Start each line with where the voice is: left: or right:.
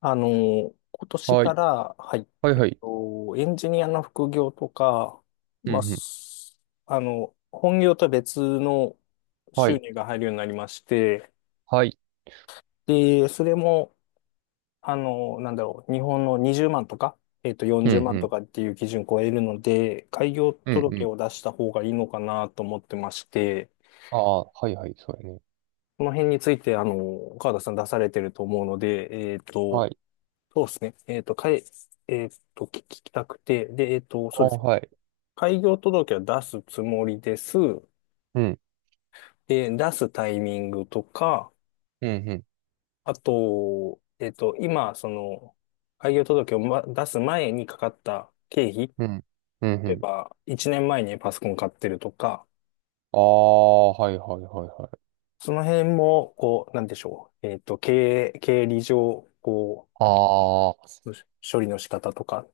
left: 今年
right: は
left: か
right: い。
left: ら、はい、
right: はいはい。
left: と、エンジニアの副業とか、
right: う
left: まあ、
right: んうん。
left: 本業とは別の
right: は
left: 収
right: い。
left: 入が入るようになりまして、
right: はい。
left: で、それも、なんだろう、日本の20万とか、
right: うん
left: 40
right: う
left: 万と
right: ん。
left: かっていう基準を超えるので、開業
right: うんう
left: 届
right: ん。
left: を出した方がいいのかなと思ってまして、
right: ああ、はいはい。そうやね。
left: この辺について、川田さん出されてると思うので、
right: はい。
left: そうですね。えっと、かい、えっと、聞きたくて、で、そ
right: あ
left: うで
right: あ、
left: す。
right: はい。
left: 開業届は出すつもりです。
right: うん。
left: で、出すタイミングとか、
right: うんうん。
left: あと、今、その、開業届を、出す前にかかった経費、
right: うん。うんう
left: 例え
right: ん。
left: ば、1年前にパソコン買ってるとか、
right: ああ、はいはいはいはい。
left: その辺も、こう、なんでしょう。経理上、こ
right: ああ、は
left: う、処理の仕方とかっ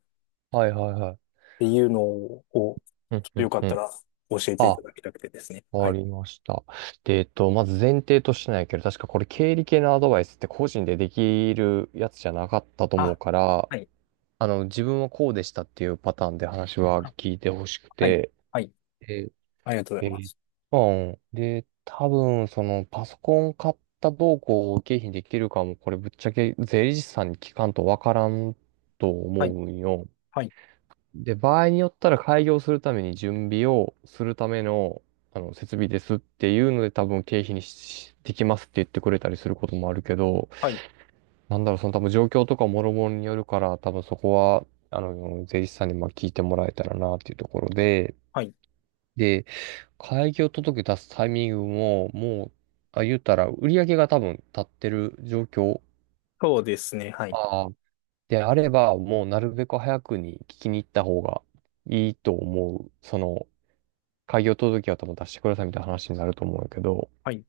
right: いはいはい。
left: ていうのを、こう
right: うん
left: ちょっ
right: う
left: とよ
right: ん
left: かっ
right: う
left: た
right: ん。
left: ら教えてい
right: あ、
left: ただきたくてですね。は
right: わか
left: い。
right: りました。で、まず前提としてないけど、確かこれ経理系のアドバイスって個人でできるやつじゃなかったと思う
left: あ、
right: から、
left: はい。
right: 自分はこうでしたっていうパターンで話は
left: あ
right: 聞いてほしく
left: はい。
right: て、
left: はい。
right: え
left: ありがとうご
right: え
left: ざいま
right: ー、
left: す。
right: うんで、多分、その、パソコン買ったどうこう経費にできるかも、これぶっちゃけ税理士さんに聞かんとわからんと
left: は
right: 思
left: い。
right: うんよ。
left: はい。
right: で、場合によったら開業するために準備をするための、設備ですっていうので、多分経費にしできますって言ってくれたりすることもあるけど、
left: はい。
right: なんだろう、その多分状況とかもろもろによるから、多分そこは、税理士さんにまあ聞いてもらえたらなっていうところで、
left: はい。
right: で、開業届出すタイミングも、もう、あ、言ったら、売り上げが多分立ってる状況。
left: そうですね。はい。
right: ああ。であれば、もうなるべく早くに聞きに行った方がいいと思う。その、開業届は多分出してくださいみたいな話になると思うんやけど。
left: はい。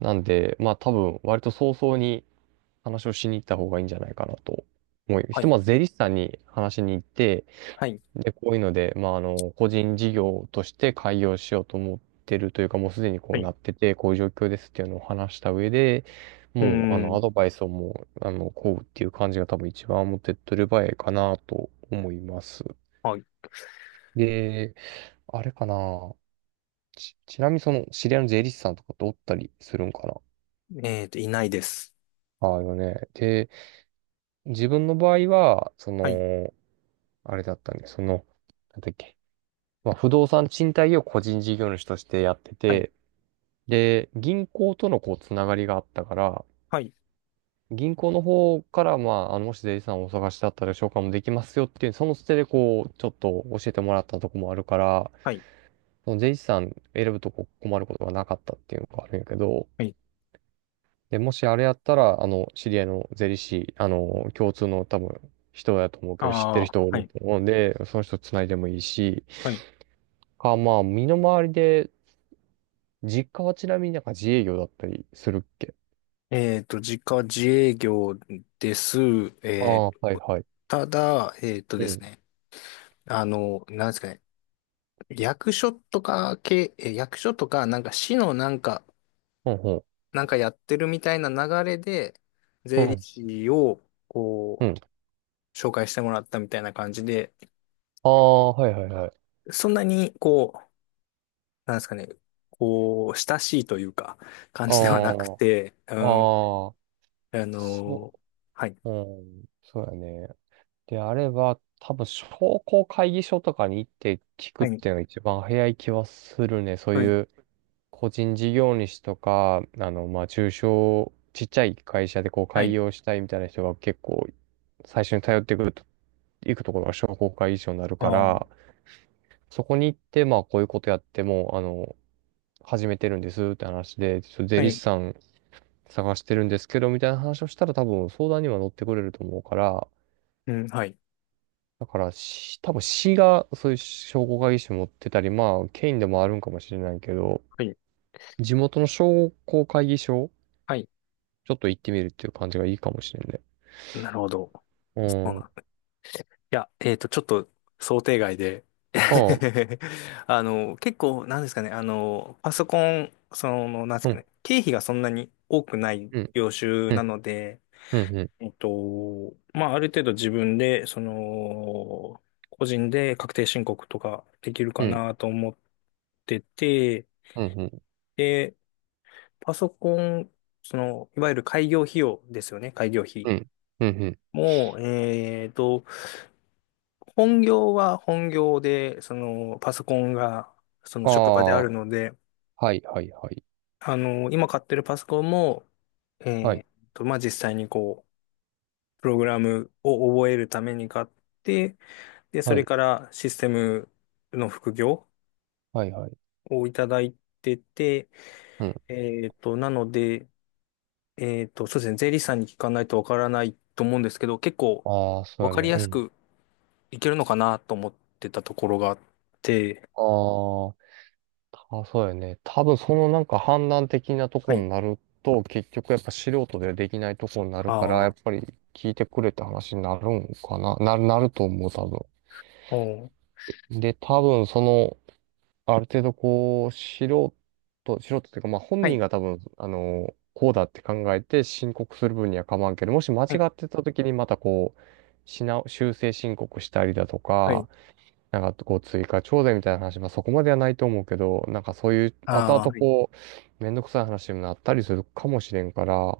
right: なんで、まあ多分、割と早々に話をしに行った方がいいんじゃないかなと思う。ひ
left: は
right: と
left: い。
right: まず税理士さんに話しに行って、
left: はい。
right: で、こういうので、まあ、個人事業として開業しようと思ってるというか、もうすでにこ
left: は
right: う
left: い。
right: なってて、こういう状況ですっていうのを話した上で、
left: う
right: もう、
left: ー
right: アド
left: ん。
right: バイスをもう、こうっていう感じが多分一番持って取る場合かなと思います。
left: はい。
right: で、あれかな。ちなみにその、知り合いの税理士さんとかっておったりするんかな。
left: いないです。
right: ああよね。で、自分の場合は、そ
left: はい。
right: の、あれだったんで、その、なんだっけ。まあ、不動産賃貸業を個人事業主としてやって
left: はい。
right: て、で、銀行とのこう、つながりがあったから、
left: はい。
right: 銀行の方から、まあ、もし税理士さんをお探しだったら紹介もできますよっていう、その捨てでこう、ちょっと教えてもらったとこもあるから、
left: はい。
right: その税理士さん選ぶとこ困ることがなかったっていうのがあるんやけど、
left: はい。
right: で、もしあれやったら、知り合いの税理士、共通の多分、人だと思うけど、知って
left: あ
right: る
left: あ、
right: 人がお
left: は
right: る
left: い。
right: と思うんで、その人繋いでもいいし、
left: はい。
right: か、まあ、身の回りで、実家はちなみになんか自営業だったりするっけ。
left: 自家自営業です。
right: あ
left: え
right: あー、
left: っ
right: はい
left: と、
right: はい。
left: ただ、えっと
right: う
left: です
right: ん。
left: ね。なんですかね。役所とか、なんか市の
right: うんうん
left: なんかやってるみたいな流れで、
right: う
left: 税理
right: ん。
left: 士を、
right: う
left: こ
right: ん。
left: う、紹介してもらったみたいな感じで、
right: ああ、はいはいはい。
left: そんなに、こう、なんですかね、こう、親しいというか、感
right: あ
left: じではなくて、うん、
right: あああ
left: あ
right: そ
left: のはい、
right: う、うん、そうやね。であれば、多分商工会議所とかに行って聞く
left: は
right: っ
left: い、
right: ていうのが一番早い気はするね。そう
left: はい、
right: いう個人事業主とか、まあ、中小、ちっちゃい会社でこう
left: は
right: 開
left: い、
right: 業したいみたいな人が結構最初に頼ってくると、行くところが商工会議所になるか
left: あー、
right: ら、そこに行って、まあ、こういうことやっても、始めてるんですって話で、ちょっと税
left: は
right: 理士
left: い、
right: さん探してるんですけど、みたいな話をしたら多分相談には乗ってくれると思うから、
left: うん、はい、
right: だからし、多分市がそういう商工会議所持ってたり、まあ、県でもあるんかもしれないけど、
left: はい、
right: 地元の商工会議所、
left: はい、
right: ちょっと行ってみるっていう感じがいいかもしれんね。
left: なるほど。
right: う
left: そうな
right: ん。
left: ん、いや、ちょっと想定外で
right: ああ、
left: 結構、なんですかね、パソコン、その、なんです
right: う
left: か
right: ん、
left: ね、経費がそんなに多くない
right: うん、
left: 業種
right: う
left: な
right: ん、
left: ので、
right: うん、うん、
left: まあ、ある程度自分で、その、個人で確定申告とかできる
right: う
left: か
right: ん、
left: なと思ってて、
right: うん、うん、
left: で、パソコン、その、いわゆる開業費用ですよね、開業費
right: うん、うん、うん。
left: も、本業は本業で、そのパソコンがその
right: あ
left: 職場であ
right: あ、
left: るので、
right: はい、はい、はい。
left: 今買ってるパソコンも、え
right: は
left: ー
right: い、
left: っまあ、実際にこう、プログラムを覚えるために買って、で、そ
right: は
left: れ
right: い、
left: からシステムの副業
right: はい、はい。
left: をいただいてて、
right: うん。
left: えなので、そうですね、税理士さんに聞かないとわからないと思うんですけど、結構
right: ああ、そ
left: わ
right: う
left: かり
right: やね。
left: や
right: う
left: す
right: ん。
left: くいけるのかなと思ってたところがあって、
right: ああ、あ、そうやね。多分そのなんか判断的なと
left: は
right: こ
left: い。
right: になると、結局やっぱ素人ではできないとこになるから、
left: あ
right: やっ
left: あ、
right: ぱり聞いてくれって話になるんかな。なると思う、多
left: お
right: 分。で、多分その、ある程度こう、素人っていうか、まあ本
left: は
right: 人
left: い。
right: が多分、こうだって考えて申告する分には構わんけど、もし間違
left: はい。
right: ってた時にまたこう、修正申告したりだと
left: はい。
right: か、なんかこう追加徴税みたいな話、まあそこまではないと思うけど、なんかそういう後
left: ああ、
right: 々
left: はい。
right: こう、めんどくさい話にもなったりするかもしれんから、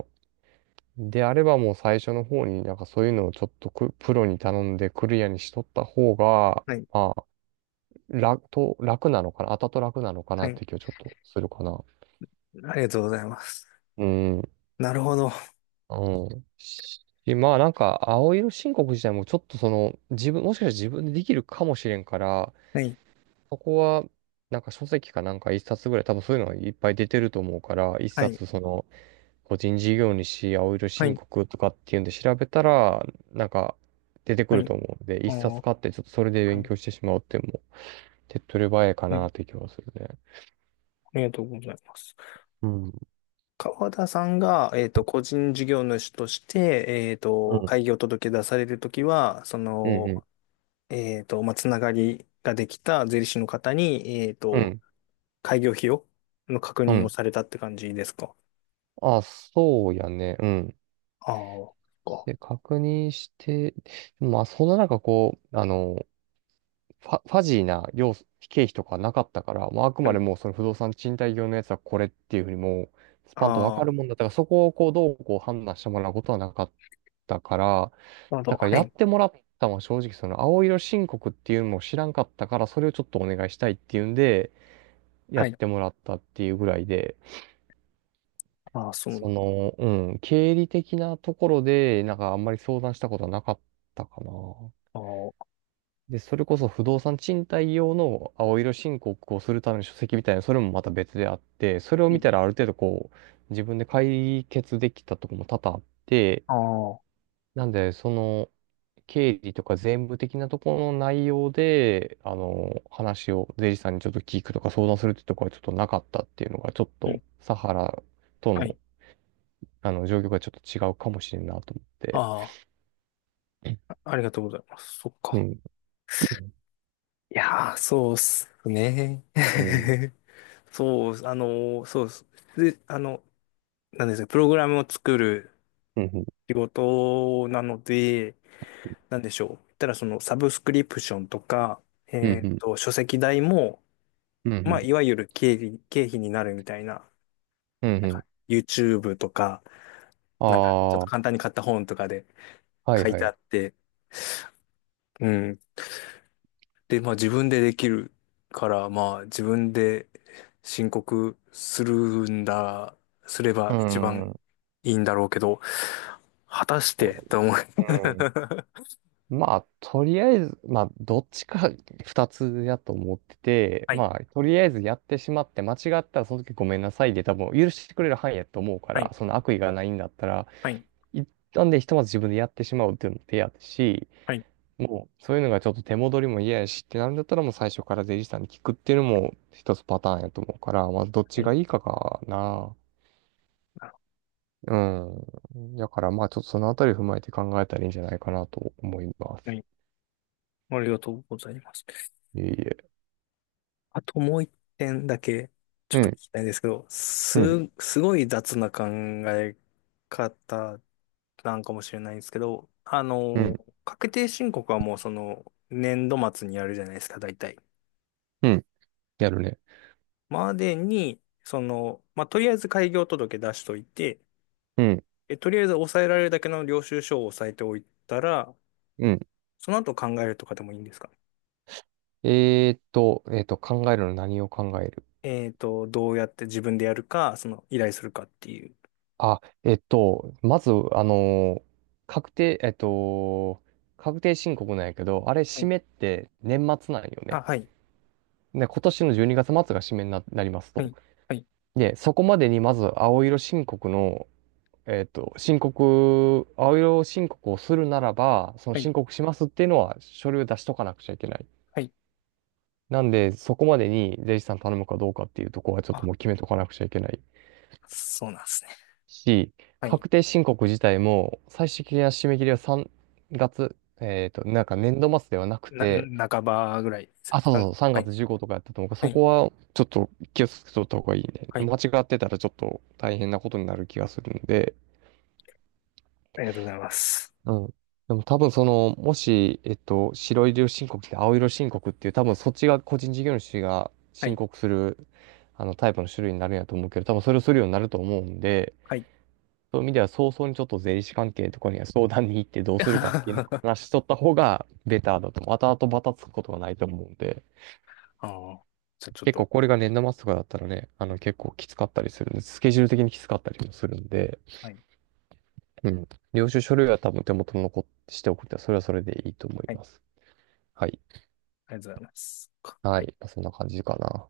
right: であればもう最初の方になんかそういうのをちょっとくプロに頼んでクリアにしとった方が、
left: はい。
right: まあ、楽なのかな、後々楽なのかな
left: は
right: っ
left: い。
right: て気はちょっとするかな。
left: ありがとうございます。
right: うん。
left: なるほど。
right: うん。しまあなんか、青色申告自体もちょっとその、もしかしたら自分でできるかもしれんから、
left: はい。
right: そこは、なんか書籍かなんか一冊ぐらい、多分そういうのがいっぱい出てると思うから、一
left: はい。
right: 冊その、個人事業主青色
left: は
right: 申
left: い。
right: 告とかっていうんで調べたら、なんか出てく
left: は
right: る
left: い。
right: と思うので、
left: あ
right: 一
left: あ、
right: 冊買ってちょっとそれで
left: は
right: 勉
left: い。
right: 強してしまうっていうのも、手っ取り早いか
left: はい。
right: なって気はするね。
left: ありがとうございます。
right: うん。
left: 川田さんが、個人事業主として、
right: うん。
left: 開業届出されるときは、そ
right: うん
left: の、
right: うん。
left: まあ、つながりができた税理士の方に、
right: うん。
left: 開業費の確
right: う
left: 認を
right: ん。
left: されたって感じですか？
right: あ、そうやね。うん。
left: ああ、そっか。
right: で、確認して、まあ、そんな中こう、ファジーな量、経費とかなかったから、もうあく
left: は
right: まで
left: い。
right: もうその不動産賃貸業のやつはこれっていうふうにもう、スパンとわ
left: ああ、
right: か
left: な
right: るもんだったから、そこをこう、どうこう判断してもらうことはなかったから、
left: るほど。
right: だから
left: は
right: やっ
left: い。
right: てもらったのは正直その青色申告っていうのも知らんかったから、それをちょっとお願いしたいっていうんで、や
left: は
right: っ
left: い。
right: てもらったっていうぐらいで、
left: ああ、そう
right: そ
left: なん。
right: の、うん、経理的なところで、なんかあんまり相談したことはなかったかな。
left: ああ、は
right: で、それこそ不動産賃貸用の青色申告をするための書籍みたいな、それもまた別であって、それを見たら
left: い、
right: ある程度こう、自分で解決できたとこも多々あって、
left: ああ、
right: なんで、その、経理とか税務的なところの内容で、話を税理士さんにちょっと聞くとか相談するってとこはちょっとなかったっていうのが、ちょっ
left: う
right: と、
left: ん。
right: サハラと
left: は
right: の、
left: い。
right: 状況がちょっと違うかもしれんなと思って。
left: ああ、
right: うん。
left: ありがとうございます。そっ
right: う
left: か。
right: ん。
left: いやー、そうっすね。
right: うん。
left: そう、そうっす。で、なんですか、プログラムを作る
right: うん。
left: 仕事なので、なんでしょう。言ったら、その、サブスクリプションとか、
right: うん。うん。
left: 書籍代も、
right: う
left: まあ、
right: ん。
left: いわゆる経費になるみたいな、
right: うん。
left: なん
right: う
left: か、
right: ん。
left: YouTube とか、なんか、ちょっ
right: あ
left: と
right: あ。
left: 簡単に買った本とかで
right: はい
left: 書い
right: は
left: てあ
right: い。
left: って、うんで、まあ自分でできるから、まあ自分で申告するんだ、すれ
right: う
left: ば一
right: ん。
left: 番
right: うん。
left: いいんだろうけど、果たしてと思う。
right: まあ、とりあえず、まあ、どっちか 二つやと思ってて、
left: はい、
right: まあ、とりあえずやってしまって、間違ったらその時ごめんなさいで多分許してくれる範囲やと思うか
left: は
right: ら、
left: い、
right: その悪意がないんだったら、
left: はい、
right: 一旦でひとまず自分でやってしまうっていうのも手やし、
left: はい、
right: もう、そういうのがちょっと手戻りも嫌やしってなるんだったら、もう最初から税理士さんに聞くっていうのも一つパターンやと思うから、まあ、どっ
left: は
right: ちが
left: い、
right: いいかかな。
left: あ
right: うん。だからまあちょっとそのあたり踏まえて考えたらいいんじゃないかなと思いま
left: は
right: す。
left: い、ありがとうございます。
right: いえいえ。
left: あともう一点だけちょっ
right: う
left: と聞
right: ん、
left: きたいんですけど、
right: うん、
left: すごい雑な考え方なんかもしれないんですけど、
right: うん、
left: 確定申告はもうその年度末にやるじゃないですか、大体。
right: うん。やるね。
left: までに、その、まあ、とりあえず開業届出しといて、
right: うん、
left: とりあえず抑えられるだけの領収書を抑えておいたら、
right: うん。
left: その後考えるとかでもいいんですか？
right: えーっと、考えるの何を考える。
left: どうやって自分でやるか、その依頼するかっていう。
right: あ、まず、確定、確定申告なんやけど、あれ、
left: は
right: 締
left: い、
right: めって年末なんよね。
left: あ、はい、
right: で、今年の12月末が締めになります
left: は
right: と。
left: い、はい、
right: で、そこまでにまず青色申告の、申告、青色申告をするならば、その
left: はい、
right: 申告しますっていうのは書類を出しとかなくちゃいけない。
left: はい。
right: なんで、そこまでに税理士さん頼むかどうかっていうところはちょっと
left: あ、
right: もう決めとかなくちゃいけない
left: そうなんですね。
right: し、
left: はい。
right: 確定申告自体も最終的な締め切りは3月、なんか年度末ではなく
left: な、
right: て、
left: 半ばぐらいです
right: あ、そう
left: か？
right: そうそう、3
left: はい、
right: 月15とかやったと思うから、
left: は
right: そ
left: い、
right: こはちょっと気をつけとった方がいいね。
left: はい。
right: 間違ってたらちょっと大変なことになる気がするんで、
left: ありがとうございます。
right: うん。でも多分その、もし、白色申告って青色申告っていう、多分そっちが個人事業主が
left: は
right: 申
left: い。
right: 告する、タイプの種類になるんやと思うけど、多分それをするようになると思うんで、
left: はい。
right: そういう意味では早々にちょっと税理士関係とかには相談に行ってどうするかっていうのを
left: あ
right: 話しとった方がベターだと思う。後々バタつくことがないと思うんで、
left: あ。じゃあちょっ
right: 結構
left: と、
right: これが年度末とかだったらね、あの結構きつかったりするんで、スケジュール的にきつかったりもするんで、
left: はい。
right: うん。領収書類は多分手元に残しておくって、それはそれでいいと思い
left: はい。
right: ます。はい。
left: ありがとうございます。
right: は
left: はい。
right: い。そんな感じかな。